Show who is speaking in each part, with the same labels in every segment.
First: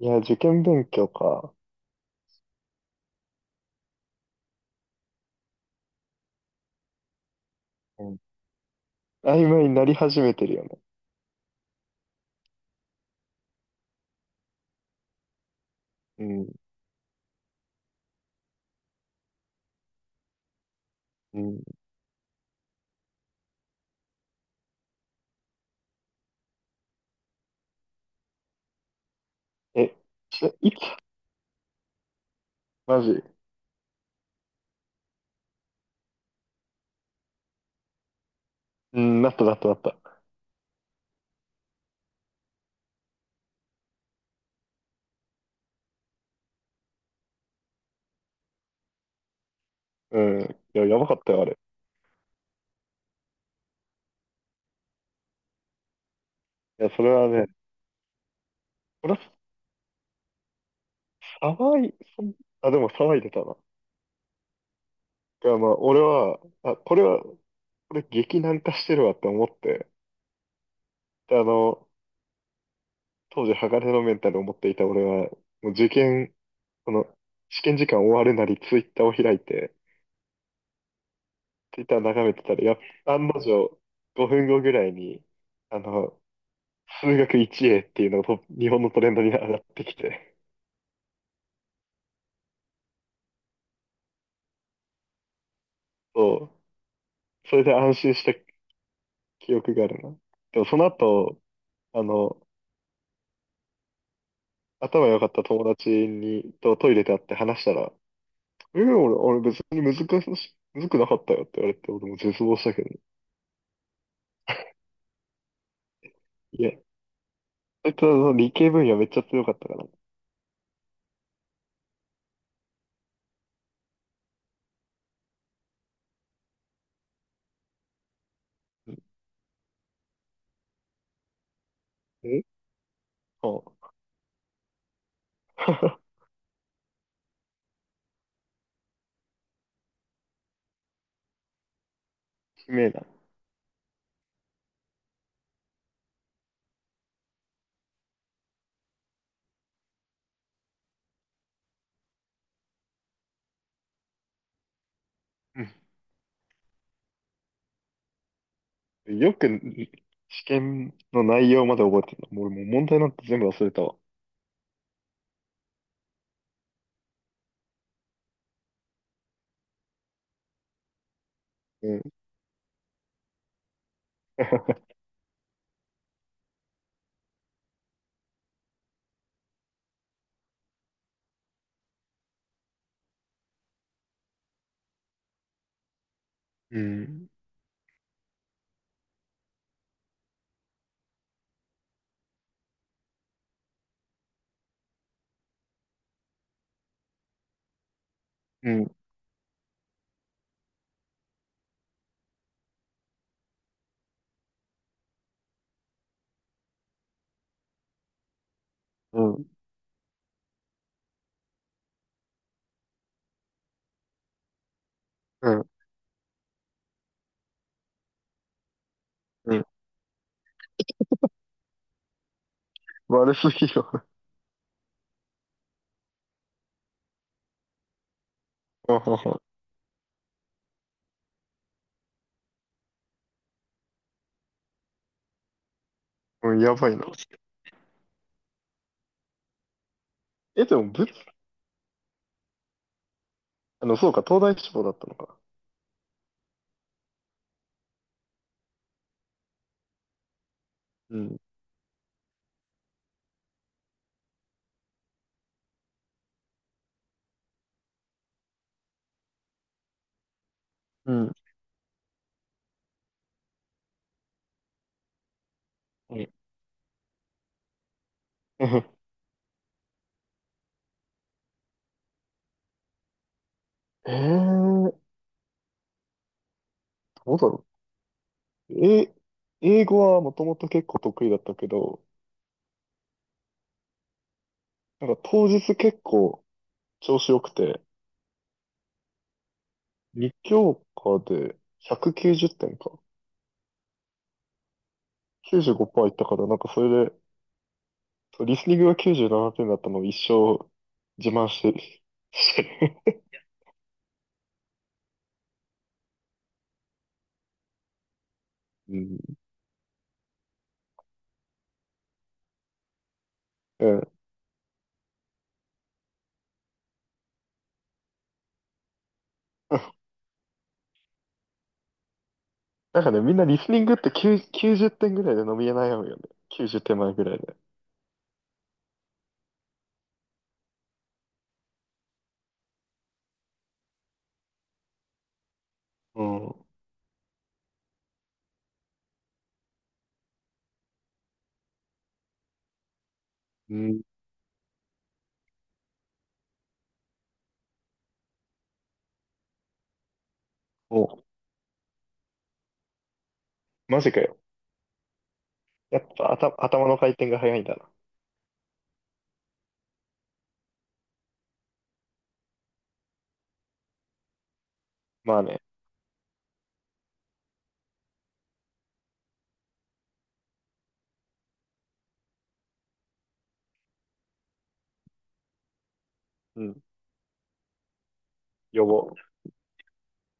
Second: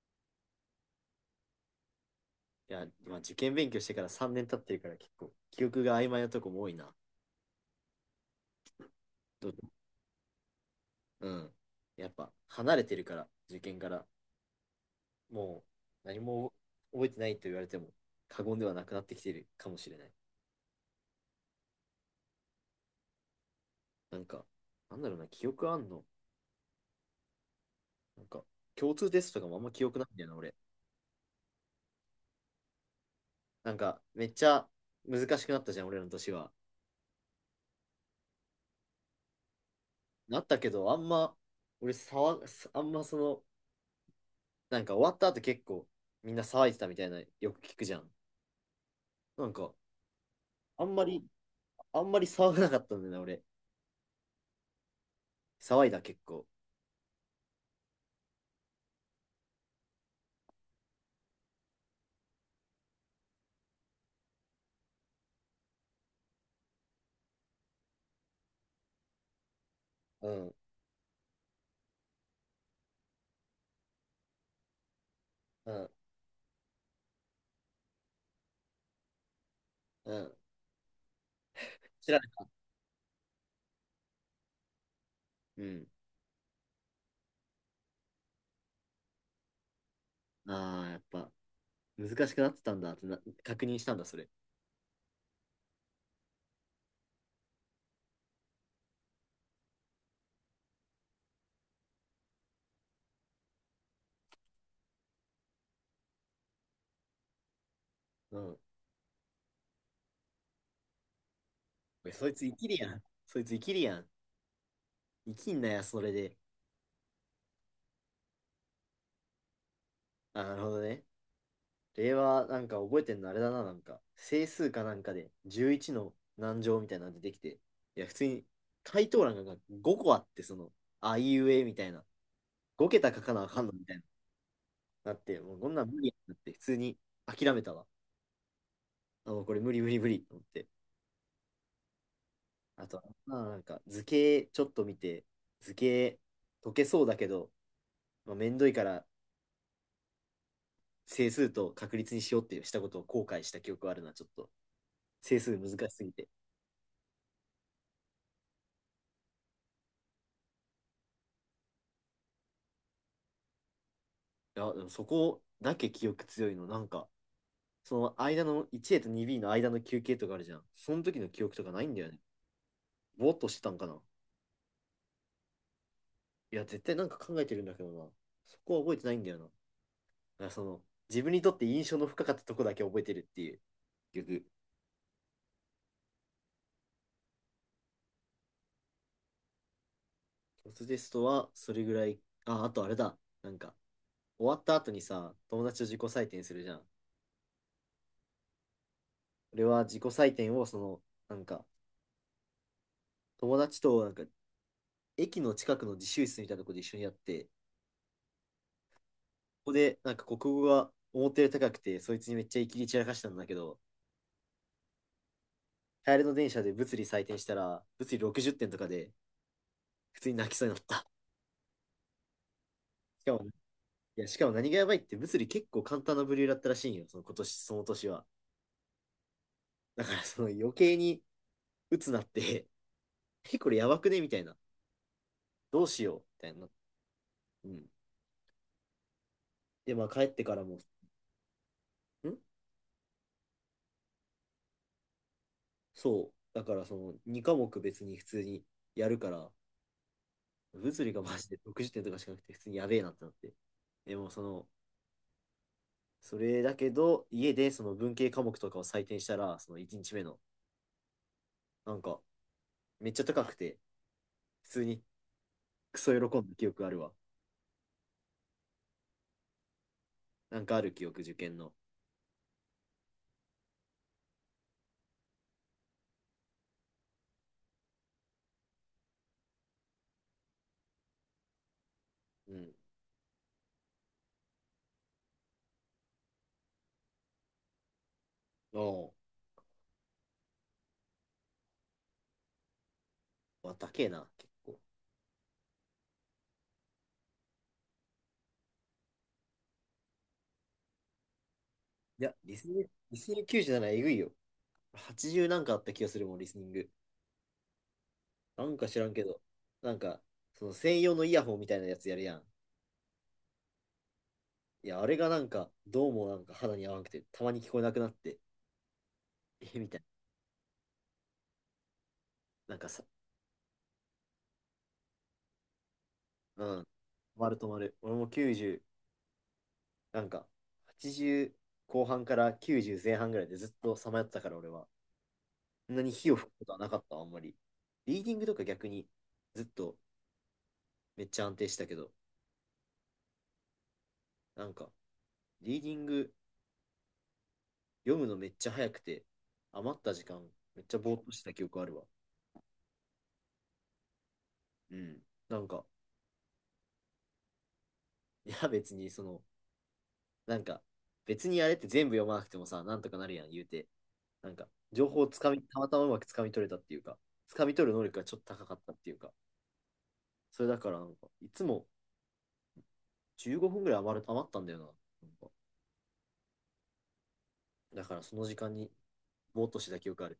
Speaker 1: いや、受験勉強か。
Speaker 2: いや、まあ、受験勉強してから3年経ってるから結構記憶が曖昧なとこも多いな。
Speaker 1: うん、曖
Speaker 2: どう
Speaker 1: 昧になり始めてるよね。
Speaker 2: うん。やっぱ離れてるから、受験から。もう何
Speaker 1: うん、
Speaker 2: も覚えてないと言われても過言ではなくなってきてるかもしれない。
Speaker 1: うん。
Speaker 2: なんか、なんだろうな、記憶あんのなんか、共通テストとかもあんま
Speaker 1: え、
Speaker 2: 記
Speaker 1: え
Speaker 2: 憶ないんだよな、俺。
Speaker 1: いつマジ。
Speaker 2: なんか、めっちゃ難しくなったじゃん、俺の年は。
Speaker 1: うん、なったなったなった。
Speaker 2: なったけど、あんま、俺騒が、あんまその、なんか終わった後結構みんな騒いでたみたいな、よく聞くじゃん。なんか、
Speaker 1: うん。い
Speaker 2: あ
Speaker 1: や、
Speaker 2: ん
Speaker 1: や
Speaker 2: ま
Speaker 1: ばかっ
Speaker 2: り
Speaker 1: たよ、あれ。
Speaker 2: あんまり騒がなかったんだよな、俺。騒いだ、結構。
Speaker 1: いや、それはね、これは騒い、そんあ、でも騒いでたな。いや、まあ、俺は、れ激難化してるわって思って、
Speaker 2: うん、
Speaker 1: で、当時、鋼のメンタルを持っていた俺は、
Speaker 2: う
Speaker 1: もう受
Speaker 2: ん、
Speaker 1: 験、この、試験時間終わるなり、ツイッターを開いて、
Speaker 2: うん。
Speaker 1: ツイッター
Speaker 2: 知らな
Speaker 1: 眺めて
Speaker 2: い。
Speaker 1: たら、やっ案の定、5分後ぐらいに、
Speaker 2: う
Speaker 1: あ
Speaker 2: ん。
Speaker 1: の、数学 1A っていうのが日本のトレンドに上がってきて、
Speaker 2: ああ、やっぱ、難しくなってたんだってな、確認したんだ、それ。
Speaker 1: そう、それで安心した記憶があるな。でもその後、あの、頭良かった友達に、トイレで会って話したら、
Speaker 2: うん。
Speaker 1: えー俺、俺別に難し、難くなかったよって言われて、
Speaker 2: お
Speaker 1: 俺
Speaker 2: い
Speaker 1: も
Speaker 2: そ
Speaker 1: 絶
Speaker 2: いつ生
Speaker 1: 望し
Speaker 2: き
Speaker 1: た
Speaker 2: る
Speaker 1: けど
Speaker 2: や
Speaker 1: ね。
Speaker 2: ん。そいつ生きるやん。生きんなや、それで。
Speaker 1: いや、そいつはその理系分野めっちゃ強かったから。
Speaker 2: あなるほどね。令和、なんか覚えてんのあれだな、なんか。整数かなんかで、11の何乗みたいなの出てきて。いや、普通に、
Speaker 1: うん
Speaker 2: 回答欄が5個あって、その、あいうえみたいな。
Speaker 1: え
Speaker 2: 5桁書かなあ
Speaker 1: あ、
Speaker 2: か
Speaker 1: う
Speaker 2: んのみたいな。なって、もうこんなん無理や んって、普通に諦めたわ。あ、もうこれ無理無理無理と思って。
Speaker 1: しめ
Speaker 2: あ
Speaker 1: え
Speaker 2: と、
Speaker 1: な。
Speaker 2: まあなんか図形ちょっと見て、図形解けそうだけど、まあ、めんどいから整数と確率にしようってしたことを後悔した記憶があるな、ちょっと。整数難 しすぎて。い
Speaker 1: よく試験の内容まで覚えてるの。俺もう問題なんて全部忘れたわ。
Speaker 2: や、でもそこだけ記憶強いの、なんか、その間の 1A と 2B の間の休憩とかあるじゃん。その時の記憶とかない
Speaker 1: う
Speaker 2: んだ
Speaker 1: ん。
Speaker 2: よね。ぼーっとしてたんかな。いや、絶対なんか考えてるんだけどな。そこは覚えてないんだよな。だからその、自分にとって印象の深かったとこだけ覚えてるっていう。結局
Speaker 1: うん。
Speaker 2: ロステストはそれぐらい。あ、あとあれだ。なんか、終わった後にさ、友達と自己採点するじゃん。
Speaker 1: うん。
Speaker 2: 俺は自己採点を、その、なんか、友達と、なんか、駅の近くの自習室みたいなとこで一緒にやって、こ
Speaker 1: うん。
Speaker 2: こで、なんか、国語が思ったより高くて、そいつにめっちゃイキリ散らかしたんだけど、
Speaker 1: うん。
Speaker 2: 帰りの電車で物理採点したら、物理60点とかで、
Speaker 1: うん、
Speaker 2: 普通に泣きそうになった。しか
Speaker 1: 悪
Speaker 2: も、
Speaker 1: す
Speaker 2: い
Speaker 1: ぎるわ。
Speaker 2: や、しかも何がやばいって、物理結構簡単な部類だったらしいんよ、その今年、その年は。
Speaker 1: あはは。
Speaker 2: だから、その余計に鬱なって、え、これやばくねみたいな。どうしようみた
Speaker 1: う
Speaker 2: い
Speaker 1: ん、
Speaker 2: な。
Speaker 1: やばいな。
Speaker 2: うん、で、まあ帰ってから
Speaker 1: え、
Speaker 2: も、
Speaker 1: で
Speaker 2: ん
Speaker 1: も、ぶ、あの、そうか、東大志望だったのか。
Speaker 2: そう。だからその2科目別に普通にやるから、物理
Speaker 1: う
Speaker 2: がマ
Speaker 1: ん。
Speaker 2: ジで60点とかしかなくて普通にやべえなってなって。でもその、それだけど、家でその文系科目とかを採点したら、その1日目の、
Speaker 1: うん。
Speaker 2: なんか、めっちゃ高くて、普通にクソ
Speaker 1: うん。
Speaker 2: 喜んだ記憶あるわ。なんかある記憶、受験の。
Speaker 1: えー、どうだろう。え、英語はもともと結構得意だったけど、
Speaker 2: うん。
Speaker 1: なんか当日結構調子良くて、
Speaker 2: お
Speaker 1: 2教科で190点か。
Speaker 2: う。わ、高えな、結構。
Speaker 1: 95%いったから、なんかそれでそうリスニングが97点だったのを一生自慢して、
Speaker 2: いや、
Speaker 1: し
Speaker 2: リ
Speaker 1: て
Speaker 2: スニング、リ
Speaker 1: る。
Speaker 2: スニング97えぐいよ。80なんかあった気がするもん、リスニング。なんか知らんけ
Speaker 1: う
Speaker 2: ど、なんか、その専用のイヤホンみたいなやつやるやん。
Speaker 1: ん。うん。
Speaker 2: いや、あれがなんか、どうもなんか肌に合わなくて、たまに聞こえなくなって、え、みたいな。なんか
Speaker 1: な
Speaker 2: さ、
Speaker 1: んかね、みんなリスニングって9、90点ぐらいで伸び悩むよね。
Speaker 2: う
Speaker 1: 90
Speaker 2: ん。止
Speaker 1: 点前ぐらい
Speaker 2: まる
Speaker 1: で。
Speaker 2: 止まる。俺も90、なんか、80後半から90前半ぐらいでずっとさまよってたから俺は。そんなに
Speaker 1: う
Speaker 2: 火を吹く
Speaker 1: ん。
Speaker 2: ことはなかった、あんまり。リーディングとか逆にずっとめっちゃ安定したけど、
Speaker 1: うん。
Speaker 2: なんか、リーディング読むのめっちゃ早くて、余った時間めっちゃぼー
Speaker 1: お、
Speaker 2: っとしてた記憶あるわ。
Speaker 1: マジかよ。
Speaker 2: うん。なんか、
Speaker 1: やっぱ頭の回転が早いんだな。
Speaker 2: いや、別に、その、なんか、別にあれって全部読まなくてもさ、なんとかなるやん、言うて。なんか、情報を
Speaker 1: ま
Speaker 2: つ
Speaker 1: あ
Speaker 2: か
Speaker 1: ね。
Speaker 2: み、たまたまうまくつかみ取れたっていうか、つかみ取る能力がちょっと高かったっていうか、それだから、なんか、いつも15分ぐらい余ったんだよな。なんか
Speaker 1: うん。
Speaker 2: だから、その時間
Speaker 1: 呼
Speaker 2: に
Speaker 1: ぼう。
Speaker 2: ぼーっとしてた記憶ある。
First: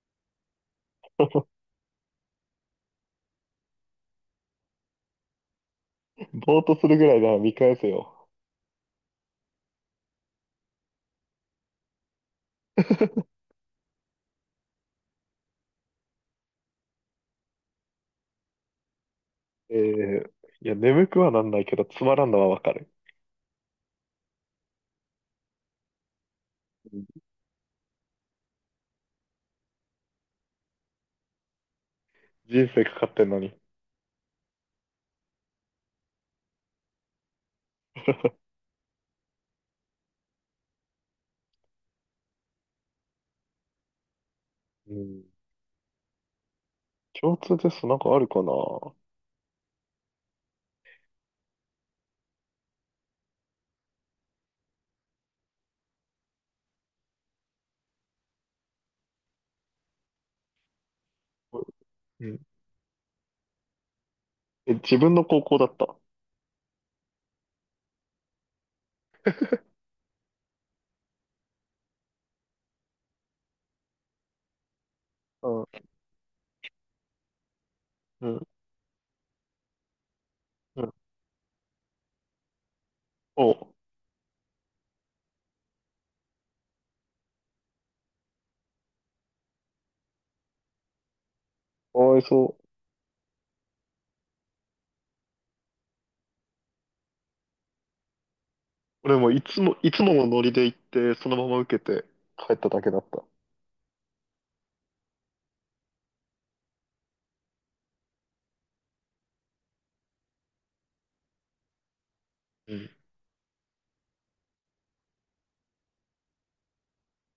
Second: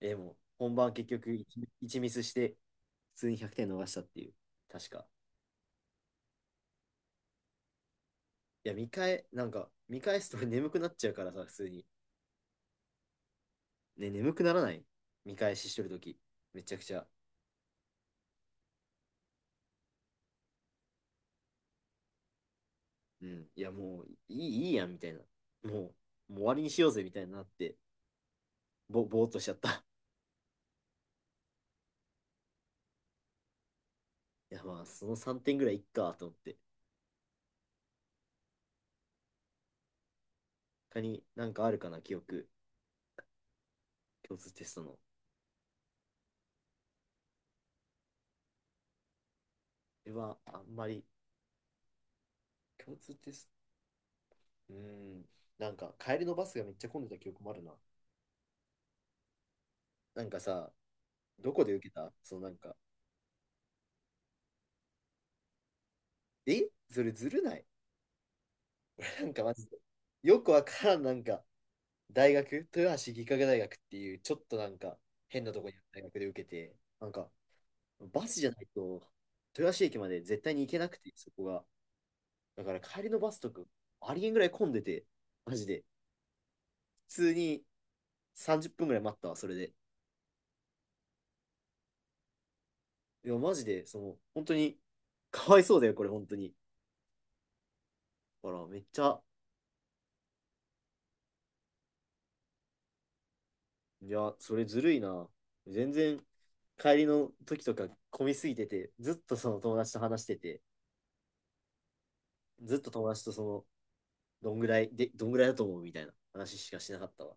Speaker 2: えーもう、本番結局1、一ミスして、普通に100点逃したっていう、確か。
Speaker 1: ぼーっとするぐらいなら見返せよ。
Speaker 2: いや、なんか、見返すと 俺眠くなっちゃうからさ、普通に。ね、眠くならない見返ししてるとき、めちゃくちゃ。
Speaker 1: えー、いや、眠くはなんないけど、つまらんのはわかる。
Speaker 2: うん、いやもういい、いいやんみたいな。ももう終わりにしよう
Speaker 1: う
Speaker 2: ぜみた
Speaker 1: ん、
Speaker 2: いになって、ぼーっとしちゃった。
Speaker 1: 人生かかってんのに。
Speaker 2: いやまあ、その3点ぐらいいっかと思って。他になんかあるかな、記憶、共通テストの。
Speaker 1: う
Speaker 2: こ
Speaker 1: ん。共通テストなんかあるかな。
Speaker 2: れはあんまり、共通テスト、うん、なんか帰りのバスがめっちゃ混んでた記憶もあるな。なんかさ、どこで
Speaker 1: う
Speaker 2: 受けたそ
Speaker 1: ん。
Speaker 2: のなんか、
Speaker 1: え、自分の高校だった。
Speaker 2: えそれずるない なんかマジで。よくわからん、なんか、大学、豊橋技科学大学っていう、ちょっとなんか、変なと
Speaker 1: う
Speaker 2: こにある
Speaker 1: ん。
Speaker 2: 大学で受けて、なんか、バ
Speaker 1: う
Speaker 2: スじ
Speaker 1: ん。
Speaker 2: ゃないと、豊橋駅まで絶対に行け
Speaker 1: う
Speaker 2: な
Speaker 1: ん。
Speaker 2: くて、そこが。だから帰りのバスと
Speaker 1: お
Speaker 2: か、
Speaker 1: う。
Speaker 2: ありえんぐらい混んでて、マジで。普通に30分ぐらい待ったわ、それで。
Speaker 1: かわいそう。
Speaker 2: いや、マジで、その、本当に、かわいそうだよ、これ、本当に。ほら、めっち
Speaker 1: 俺
Speaker 2: ゃ、
Speaker 1: もいつも、いつものノリで行って、そのまま受けて帰っただけだった。
Speaker 2: いや、それずるいな。全然、帰りの時とか混みすぎてて、ずっとその友達と話してて、ず
Speaker 1: う
Speaker 2: っ
Speaker 1: ん。
Speaker 2: と友達とその、どんぐらいで、どんぐらいだと思うみたいな話しかしなかったわ。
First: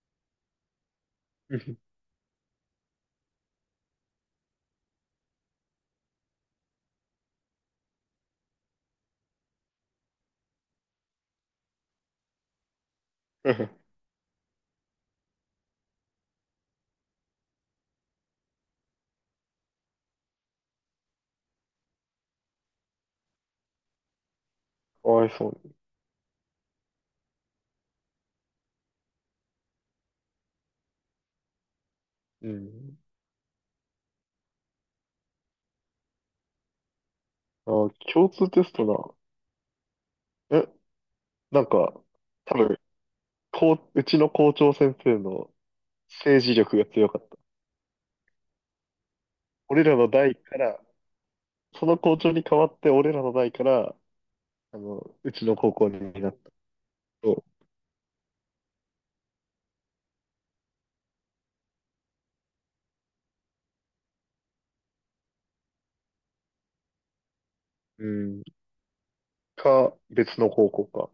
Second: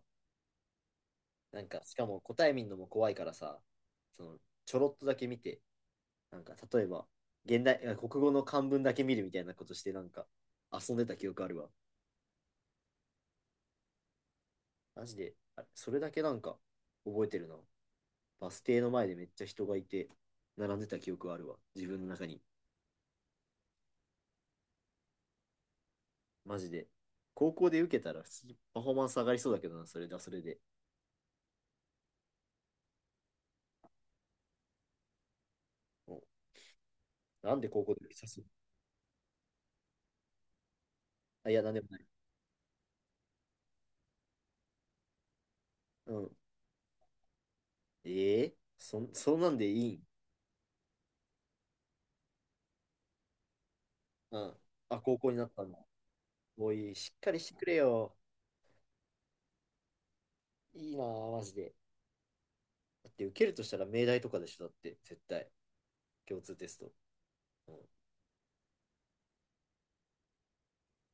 Speaker 2: なんか、しかも答え見るのも怖いからさ、その、ちょろっとだけ見て、なんか、例えば、あ国語の漢文だけ見るみたいなことして、なんか、遊んでた記憶あるわ。マジで、あれそれだけなんか、覚えてるな。バス停の前でめっちゃ人がいて、並んでた記憶はあるわ。自分の中に。
Speaker 1: かわいそう
Speaker 2: マジで。高校で受けたら、普通にパフォーマンス上がりそうだけどな、それで。
Speaker 1: に。うん。
Speaker 2: もうなんで高
Speaker 1: あ、
Speaker 2: 校で受けさ
Speaker 1: 共
Speaker 2: せる
Speaker 1: 通テストな。え、
Speaker 2: あ、いや、
Speaker 1: なん
Speaker 2: なんでもな
Speaker 1: か、
Speaker 2: い。
Speaker 1: 多分、こう、うちの校長先生の
Speaker 2: うん。
Speaker 1: 政治力が強かった。
Speaker 2: ええー、そんなんでい
Speaker 1: 俺
Speaker 2: い
Speaker 1: ら
Speaker 2: ん
Speaker 1: の代から、その校長に代わって、俺らの代から、
Speaker 2: うん。
Speaker 1: あの、
Speaker 2: あ、高校
Speaker 1: う
Speaker 2: に
Speaker 1: ち
Speaker 2: なっ
Speaker 1: の
Speaker 2: たん
Speaker 1: 高
Speaker 2: だ。
Speaker 1: 校になった
Speaker 2: もういい、しっかり
Speaker 1: と、
Speaker 2: してくれよ。いいなあ、マジで。だって受けるとしたら命題とかでしょ、だって、絶対。共通テスト。うん、
Speaker 1: うん、か、別の高校か。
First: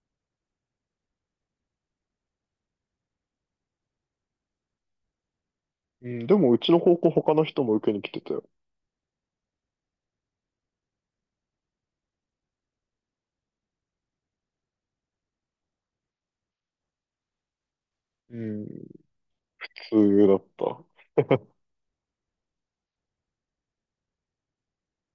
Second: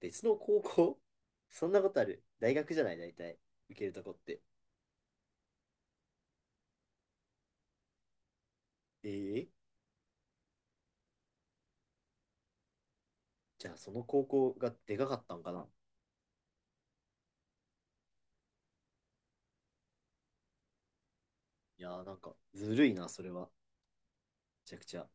Speaker 2: 別の高校 そんなことある。大学じゃない、大体。受けるとこって。
Speaker 1: うん、でもうちの高校他の人も受けに来てたよ。
Speaker 2: ええじゃあその高校がでかかったんかな。
Speaker 1: うん、普通だった。
Speaker 2: いやーなんか、ずるいな、それは。めちゃくちゃ。